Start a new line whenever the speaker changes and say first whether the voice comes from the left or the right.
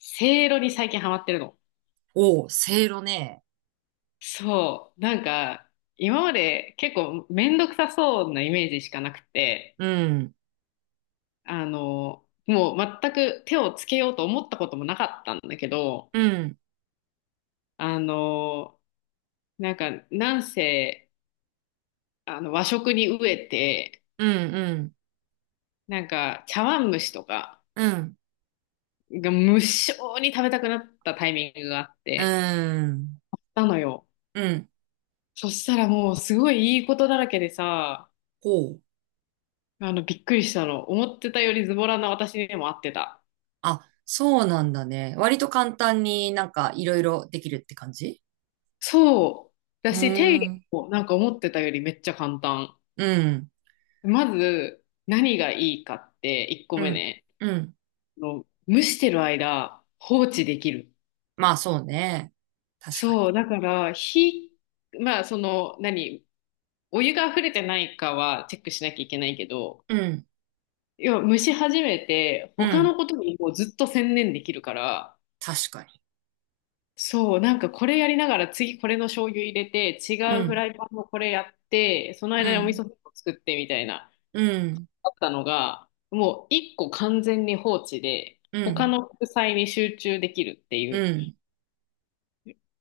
left: せいろに最近ハマってるの。
right: おう、せいろね。
left: そう。なんか、今まで結構めんどくさそうなイメージしかなくて、
right: うん、
left: もう全く手をつけようと思ったこともなかったんだけど、
right: うん、
left: あの、なんか、なんせ、和食に飢えて、
right: うん、うん、
left: なんか、茶碗蒸しとか
right: うん、
left: が無性に食べたくなったタイミングがあっ
right: う
left: て、
right: ん、
left: なのよ。
right: うん。
left: そしたらもうすごいいいことだらけでさ、
right: ほう。
left: びっくりしたの。思ってたよりズボラな私にも合ってた。
right: あ、そうなんだね。割と簡単になんかいろいろできるって感じ。
left: そう。だ
right: うー
left: し、手入れ
right: ん、
left: もなんか思ってたよりめっちゃ簡単。
right: うん、
left: まず、何がいいかって、1個
right: う
left: 目
right: ん、
left: ね。
right: うん。
left: 蒸してる間、放置できる。
right: まあそうね。確かに。
left: そう。だから、火、まあ、お湯が溢れてないかはチェックしなきゃいけないけど、
right: うん、
left: 要は蒸し始めて、
right: う
left: 他
right: ん、
left: のことにもうずっと専念できるから、
right: 確かに。
left: そう、なんかこれやりながら次これの醤油入れて、違
right: う
left: うフラ
right: ん、
left: イパンもこれやって、その
right: う
left: 間にお味
right: ん、
left: 噌汁を作ってみたいな、
right: うん、
left: あったのが、もう一個完全に放置で、
right: う
left: 他
right: ん、
left: の副菜に集中できるっていう
right: うん、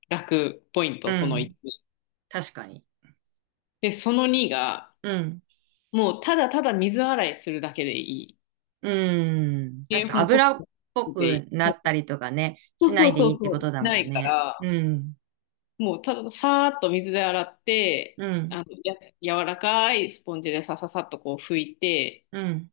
left: 楽ポイン
right: う
left: ト、その
right: ん。
left: 1。
right: 確かに。
left: で、その2が、
right: うん。
left: もうただただ水洗いするだけでいい。
right: うん。確
left: で、
right: か
left: もうポッ
right: 油っぽ
left: プでい
right: く
left: い。
right: な
left: そ
right: っ
left: う。
right: たりとかね、し
left: そう
right: な
left: そう
right: いで
left: そ
right: いい
left: う
right: って
left: そ
right: こ
left: う。
right: とだ
left: な
right: もん
left: いか
right: ね。
left: ら、
right: うん。
left: もうたださーっと水で洗って、
right: う
left: あ
right: ん。
left: の、や、柔らかいスポンジでさささっとこう拭いて、
right: うん。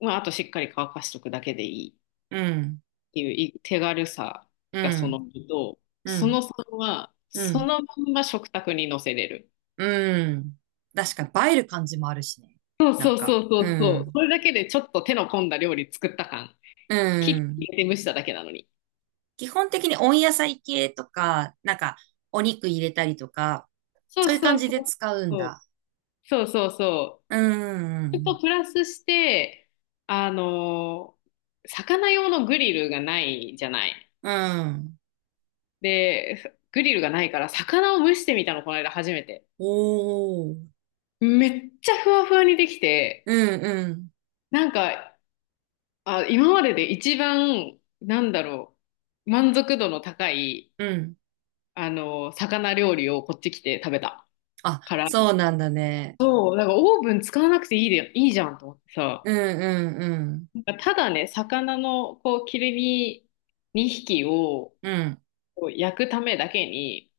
left: まあ、あとしっかり乾かしとくだけでいいっ
right: うん。
left: ていうい手軽さ
right: う
left: がその
right: ん。
left: 2と、
right: う
left: その
right: ん。
left: さんは、
right: う
left: そ
right: ん。
left: のまんま食卓に乗せれる。
right: うん。確かに映える感じもあるしね。
left: そう
right: な
left: そ
right: ん
left: うそ
right: か。
left: うそ
right: う
left: うそう。
right: ん。
left: それだけでちょっと手の込んだ料理作った感。
right: う
left: 切って
right: ん。
left: 入れて蒸しただけなのに。
right: 基本的に温野菜系とか、なんか、お肉入れたりとか、
left: そう
right: そういう
left: そう
right: 感
left: そ
right: じで
left: う。
right: 使うんだ。
left: そうそうそうそう。
right: うん。う
left: それ
right: ん
left: とプラスして、あの、魚用のグリルがないじゃない。
right: うん。うん。
left: で、グリルがないから魚を蒸してみたの、この間初めて。
right: おー。
left: めっちゃふわふわにできて、
right: うんうん。
left: なんか、あ、今までで一番、なんだろう、満足度の高い、
right: うん。
left: 魚料理をこっち来て食べた
right: あ、
left: から、
right: そうなんだね。
left: そう、なんかオーブン使わなくていいで、いいじゃんと思って
right: う
left: さ、
right: んうんうん。
left: なんかただね、魚のこう切り身2匹を、
right: うん
left: こう焼くためだけに、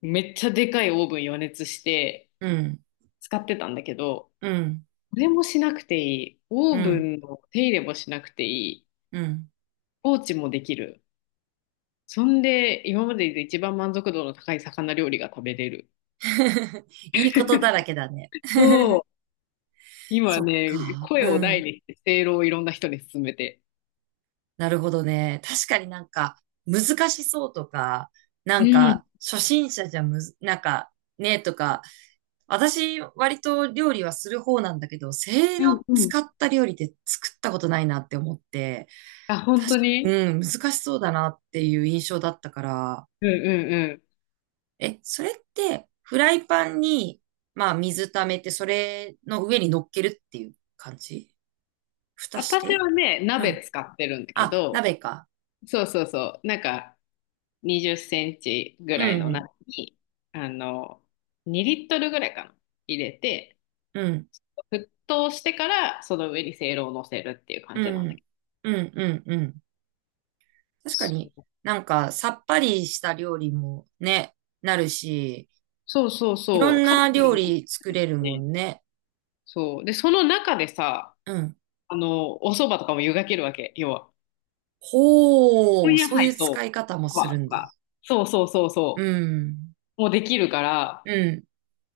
left: めっちゃでかいオーブン予熱して
right: うん
left: 使ってたんだけど、
right: うん
left: これもしなくていい。オ
right: う
left: ーブ
right: ん。
left: ンの手入れもしなくていい。
right: うん。
left: 放置もできる。そんで、今までで一番満足度の高い魚料理が食べれる。
right: いいことだらけだね。
left: そ う。今
right: そっ
left: ね、
right: か。
left: 声
right: う
left: を大
right: ん。
left: にして、せいろをいろんな人に勧めて。
right: なるほどね。確かになんか難しそうとか、な
left: う
right: ん
left: ん。
right: か初心者じゃむず、なんかねとか、私割と料理はする方なんだけど、せい
left: うん
right: ろ
left: うん。
right: 使った料理って作ったことないなって思って、
left: あ、本
right: 確
left: 当
right: か、
left: に。
right: うん、難しそうだなっていう印象だったから、
left: うんうんうん。
right: え、それって、フライパンに、まあ、水溜めて、それの上に乗っけるっていう感じ、蓋し
left: 私
right: て。
left: はね、
right: う
left: 鍋
right: ん。
left: 使ってるんだけ
right: あ、
left: ど、
right: 鍋か。
left: そうそうそう。なんか、20センチぐ
right: う
left: らいの
right: ん、
left: 中に、あの、2リットルぐらいかな、入れて、
right: うん、
left: 沸騰してから、その上にせいろを乗せるっていう感
right: う
left: じなんだ
right: ん、
left: けど。
right: うん、うん、うん。確かに、なんか、さっぱりした料理もね、なるし、
left: そうそうそ
right: いろ
left: うそう、
right: ん
left: カロ
right: な料
left: リーも
right: 理作れる
left: 高
right: も
left: いし。
right: んね。
left: そう。で、その中でさ、
right: うん。
left: お蕎麦とかも湯がけるわけ、要は。
right: ほ
left: 温
right: う、
left: 野
right: そういう
left: 菜と、
right: 使い方も
left: ま
right: する
left: あ、
right: ん
left: ま
right: だ。
left: あ、そうそうそう
right: う
left: そ
right: ん、
left: う、もうできるから、
right: うん。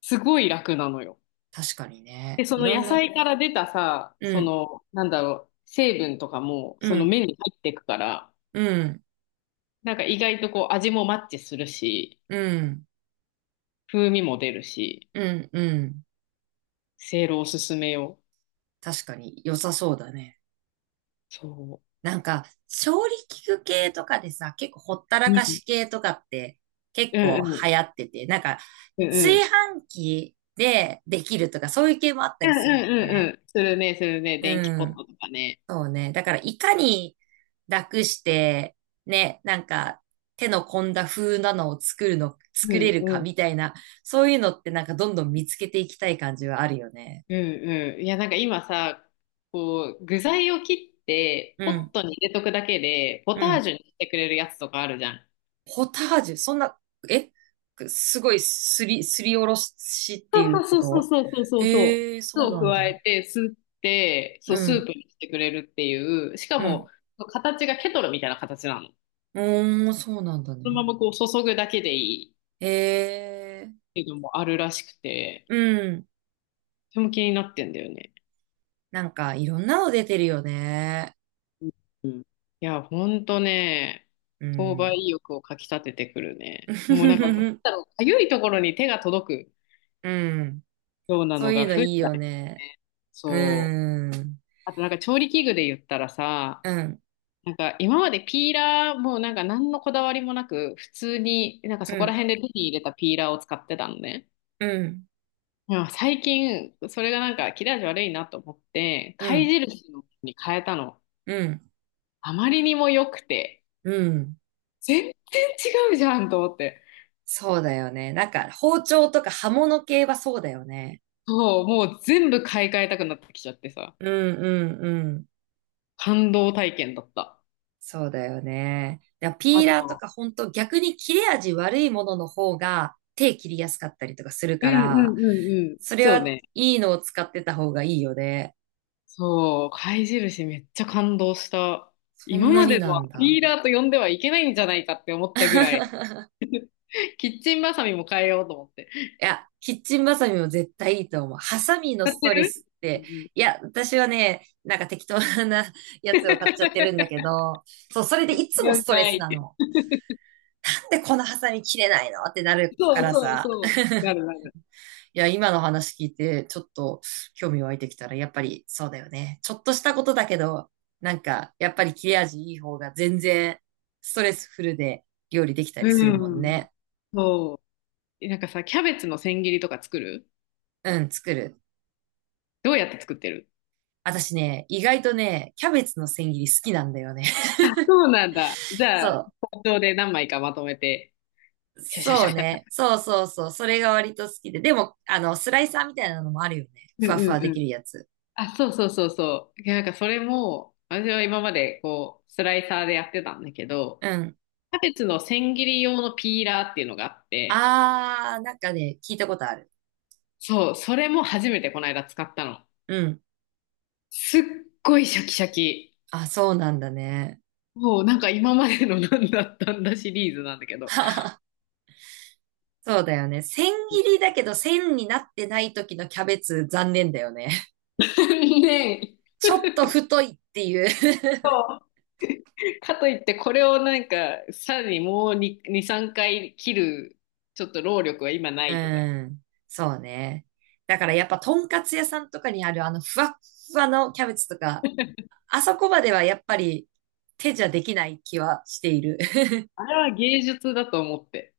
left: すごい楽なのよ。
right: 確かに
left: で、
right: ね。
left: そ
right: い
left: の
right: ろ
left: 野
right: んな、
left: 菜から出たさ、
right: う
left: そ
right: ん、
left: の、なんだろう、成分とかも、
right: う
left: その
right: ん、
left: 麺に入っていくから、
right: うん。
left: なんか意外とこう味もマッチするし、
right: うん、
left: 風味も出るし、
right: うん、うん。
left: せいろおすすめよ。
right: 確かに良さそうだね。
left: そ
right: なんか、調理器具系とかでさ、結構ほった
left: う。
right: ら
left: う
right: か
left: ん。
right: し系とかって結
left: うん
right: 構
left: う
right: 流
left: ん。
right: 行ってて、なんか、
left: うんう
right: 炊
left: ん。
right: 飯器でできるとかそういう系もあった
left: う
right: り
left: ん
right: する。
left: うんうんうん。するね、するね。電気
right: う
left: ポッ
right: ん。
left: トとかね。
right: そうね。だから、いかに楽して、ね、なんか、手の込んだ風なのを作るの、
left: う
right: 作れ
left: ん
right: る
left: う
right: か
left: ん。
right: みたいな、そういうのってなんかどんどん見つけていきたい感じはあるよね。
left: うんうん。いや、なんか今さ、こう、具材を切って、
right: う
left: ポッ
right: ん、
left: トに入れとくだけで、ポ
right: う
left: ター
right: ん。
left: ジュにしてくれるやつとかあるじゃん。
right: ポタージュ、そんな、え、すごいすりおろしっていう
left: そう
right: こ
left: そうそう
right: と。
left: そうそうそう。
right: ええー、
left: 酢
right: そう
left: を
right: なん
left: 加
right: だ。
left: えて、すって、
right: う
left: そう、スープ
right: ん、
left: にしてくれるっていう、しか
right: う
left: も、
right: ん。
left: 形がケトルみたいな形なの。
right: おー、そうなんだ
left: そ
right: ね。
left: のままこう注ぐだけでいいっ
right: ええ
left: ていうのもあるらしくて、
right: ー、うん。
left: とても気になってんだよね。
right: なんか、いろんなの出てるよね。
left: うん。いや、ほんとね、
right: う
left: 購買
right: ん。
left: 意欲をかき立ててくるね。もうなんか、なん だろう、かゆいところに手が届
right: うん。
left: くような
right: そ
left: の
right: うい
left: が
right: うの
left: 増え
right: いい
left: たよ
right: よね。
left: ね。そう。
right: うん。
left: あとなんか調理器具で言ったらさ、
right: うん。
left: なんか今までピーラーもなんか何のこだわりもなく普通になんか
right: う
left: そこら
right: ん。
left: 辺で手に入れたピーラーを使ってたのね。
right: うん。
left: でも最近それがなんか切れ味悪いなと思って
right: う
left: 貝
right: ん。
left: 印のに変えたの。
right: うん。
left: あまりにも良くて
right: うん。
left: 全然違うじゃんと思って。
right: そうだよね。なんか、包丁とか刃物系はそうだよね。
left: そう、もう全部買い替えたくなってきちゃってさ。
right: うんうんうん。
left: 感動体験だった。
right: そうだよね。だから
left: あ
right: ピーラーと
left: と、
right: か本当逆に切れ味悪いものの方が手切りやすかったりとかする
left: う
right: か
left: んう
right: ら、
left: んうんうん。
right: それ
left: そう
right: は
left: ね。
right: いいのを使ってた方がいいよね。
left: そう、貝印めっちゃ感動した。
right: そん
left: 今
right: な
left: ま
right: に
left: での
right: な
left: は
right: んだ。
left: ピーラーと呼んではいけないんじゃないかって思ったぐらい、キッチンバサミも変えようと思って。知っ
right: いや、キッチンバサミも絶対いいと思う。ハサミのス
left: て
right: トレ
left: る？
right: スっ
left: うん
right: て、
left: う
right: い
left: ん。
right: や、私はね、なんか適当なやつを買っちゃってるんだけど、そう、それでいつも
left: 了
right: ストレスな
left: 解。
right: の。なんでこのハサミ切れないのってなるか
left: そう
right: ら
left: そう
right: さ。
left: そう。なるなる。
right: いや、今の話聞いて、ちょっと興味湧いてきたら、やっぱりそうだよね。ちょっとしたことだけど、なんか、やっぱり切れ味いい方が全然ストレスフルで料理できたりする
left: う
right: もん
left: ん。
right: ね。
left: そう。なんかさ、キャベツの千切りとか作る？
right: うん、作る。
left: どうやって作ってる？
right: 私ね、意外とね、キャベツの千切り好きなんだよね。
left: そうなんだ。じ ゃあ、
right: そ
left: 包丁で何枚かまとめて、
right: う。
left: シャシャシ
right: そ
left: ャ
right: う
left: シャシ
right: ね。
left: ャ。
right: そうそうそう。それが割と好きで。でも、あの、スライサーみたいなのもあるよね。
left: うん
right: ふわふわで
left: う
right: き
left: ん。
right: るやつ。
left: あ、そうそうそうそう。いや、なんかそれも、私は今までこう、スライサーでやってたんだけど、
right: うん。
left: キャベツの千切り用のピーラーっていうのがあって、
right: あー、なんかね、聞いたことある。
left: そう、それも初めてこの間使ったの。
right: うん。
left: すっごいシャキシャキ。
right: あ、そうなんだね。
left: もうなんか今までのなんだったんだシリーズなんだけど。
right: そうだよね。千切りだけど千になってない時のキャベツ残念だよね。
left: ねえ。
right: ちょっと太いっていう。
left: かといってこれをなんか、さらにもう2、2、3回切る、ちょっと労力は今 な
right: う
left: いとか。
right: ん。そうね。だからやっぱとんかつ屋さんとかにあるあのふわっふわのキャベツとか、あそこまではやっぱり手じゃできない気はしている。
left: あれは芸術だと思って。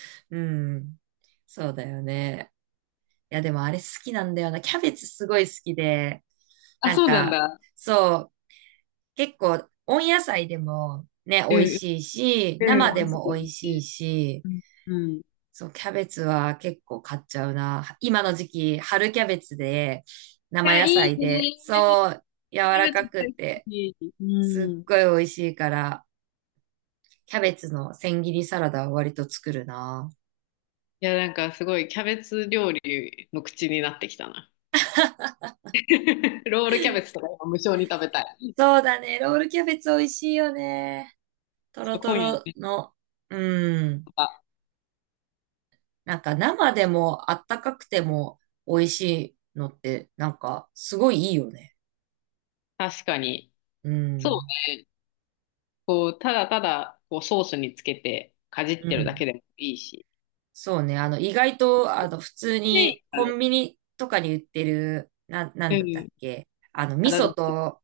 right: うん。そうだよね。いやでもあれ好きなんだよな。キャベツすごい好きで。
left: あ、
right: なん
left: そうなん
right: か、
left: だ。
right: そう、結構、温野菜でもね、
left: う
right: 美味
left: ん
right: しいし、
left: う
right: 生
left: ん、美
right: で
left: 味し
right: も美味し
left: い
right: い
left: よ
right: し、
left: ね。うん。うん。い
right: そう、キャベツは結構買っちゃうな。今の時期、春キャベツで、生
left: や、
right: 野
left: いい
right: 菜で、
left: ね。
right: そう、柔
left: キャ
right: ら
left: ベ
right: か
left: ツ
right: くっ
left: 大好
right: て、
left: き。う
right: すっ
left: ん。い
right: ごい美味しいから、キャベツの千切りサラダは割と作るな。
left: や、なんかすごいキャベツ料理の口になってきたな。ロールキャベツとか今無償に食べたい。ちょ
right: そうだね、ロールキャベツ美味しいよね。ト
left: っ
right: ロ
left: と
right: ト
left: 今夜
right: ロ
left: ね、
right: の、うん。
left: とか、
right: なんか生でもあったかくても美味しいのってなんかすごいいいよね。
left: 確かに。
right: う
left: そう
right: ん。
left: ね。こう、ただただ、こう、ソースにつけて、かじっ
right: う
left: てるだ
right: ん。
left: けでもいいし。
right: そうね。あの意外とあの普通にコ
left: ね
right: ンビニとかに売ってる、なん
left: え。う
right: だったっ
left: ん。
right: け。あの味
left: 体だっ
right: 噌
left: た。
right: と、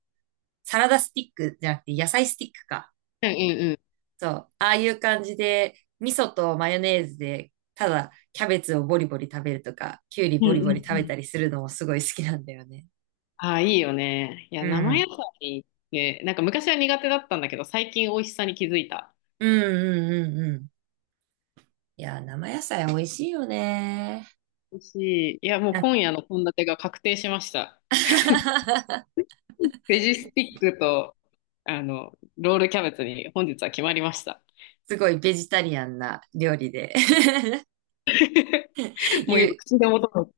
right: サラダスティックじゃなくて野菜スティックか。
left: うんうん
right: そう。ああいう感じで味噌とマヨネーズでただキャベツをボリボリ食べるとか、キュウリ
left: うん。う
right: ボリ
left: ん
right: ボ
left: う
right: リ
left: ん
right: 食
left: う
right: べ
left: ん。
right: たりするのもすごい好きなんだよね。
left: ああ、いいよね。いや、
right: う
left: 生野
right: ん。
left: 菜って、なんか昔は苦手だったんだけど、最近美味しさに気づいた。
right: うんうんうんうん。いや、生野菜美味しいよね。
left: 美味しい。いや、もう
right: なん か
left: 今夜の献立が確定しました。ベジスティックと、ロールキャベツに本日は決まりました。
right: すごいベジタリアンな料理で
left: もう
right: 言
left: 今、
right: う。
left: 口でもとも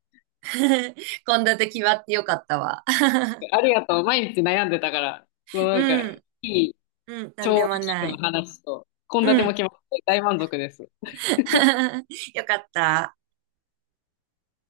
right: 献立決まってよかったわ。
left: てありがとう。毎日悩んでたから、もうなんか、
right: うん、
left: いい
right: うん、なんで
left: 調
right: も
left: 理器具
right: な
left: の
right: い。
left: 話と、献
right: う
left: 立も
right: ん。
left: 決まって大満足です。
right: よかった。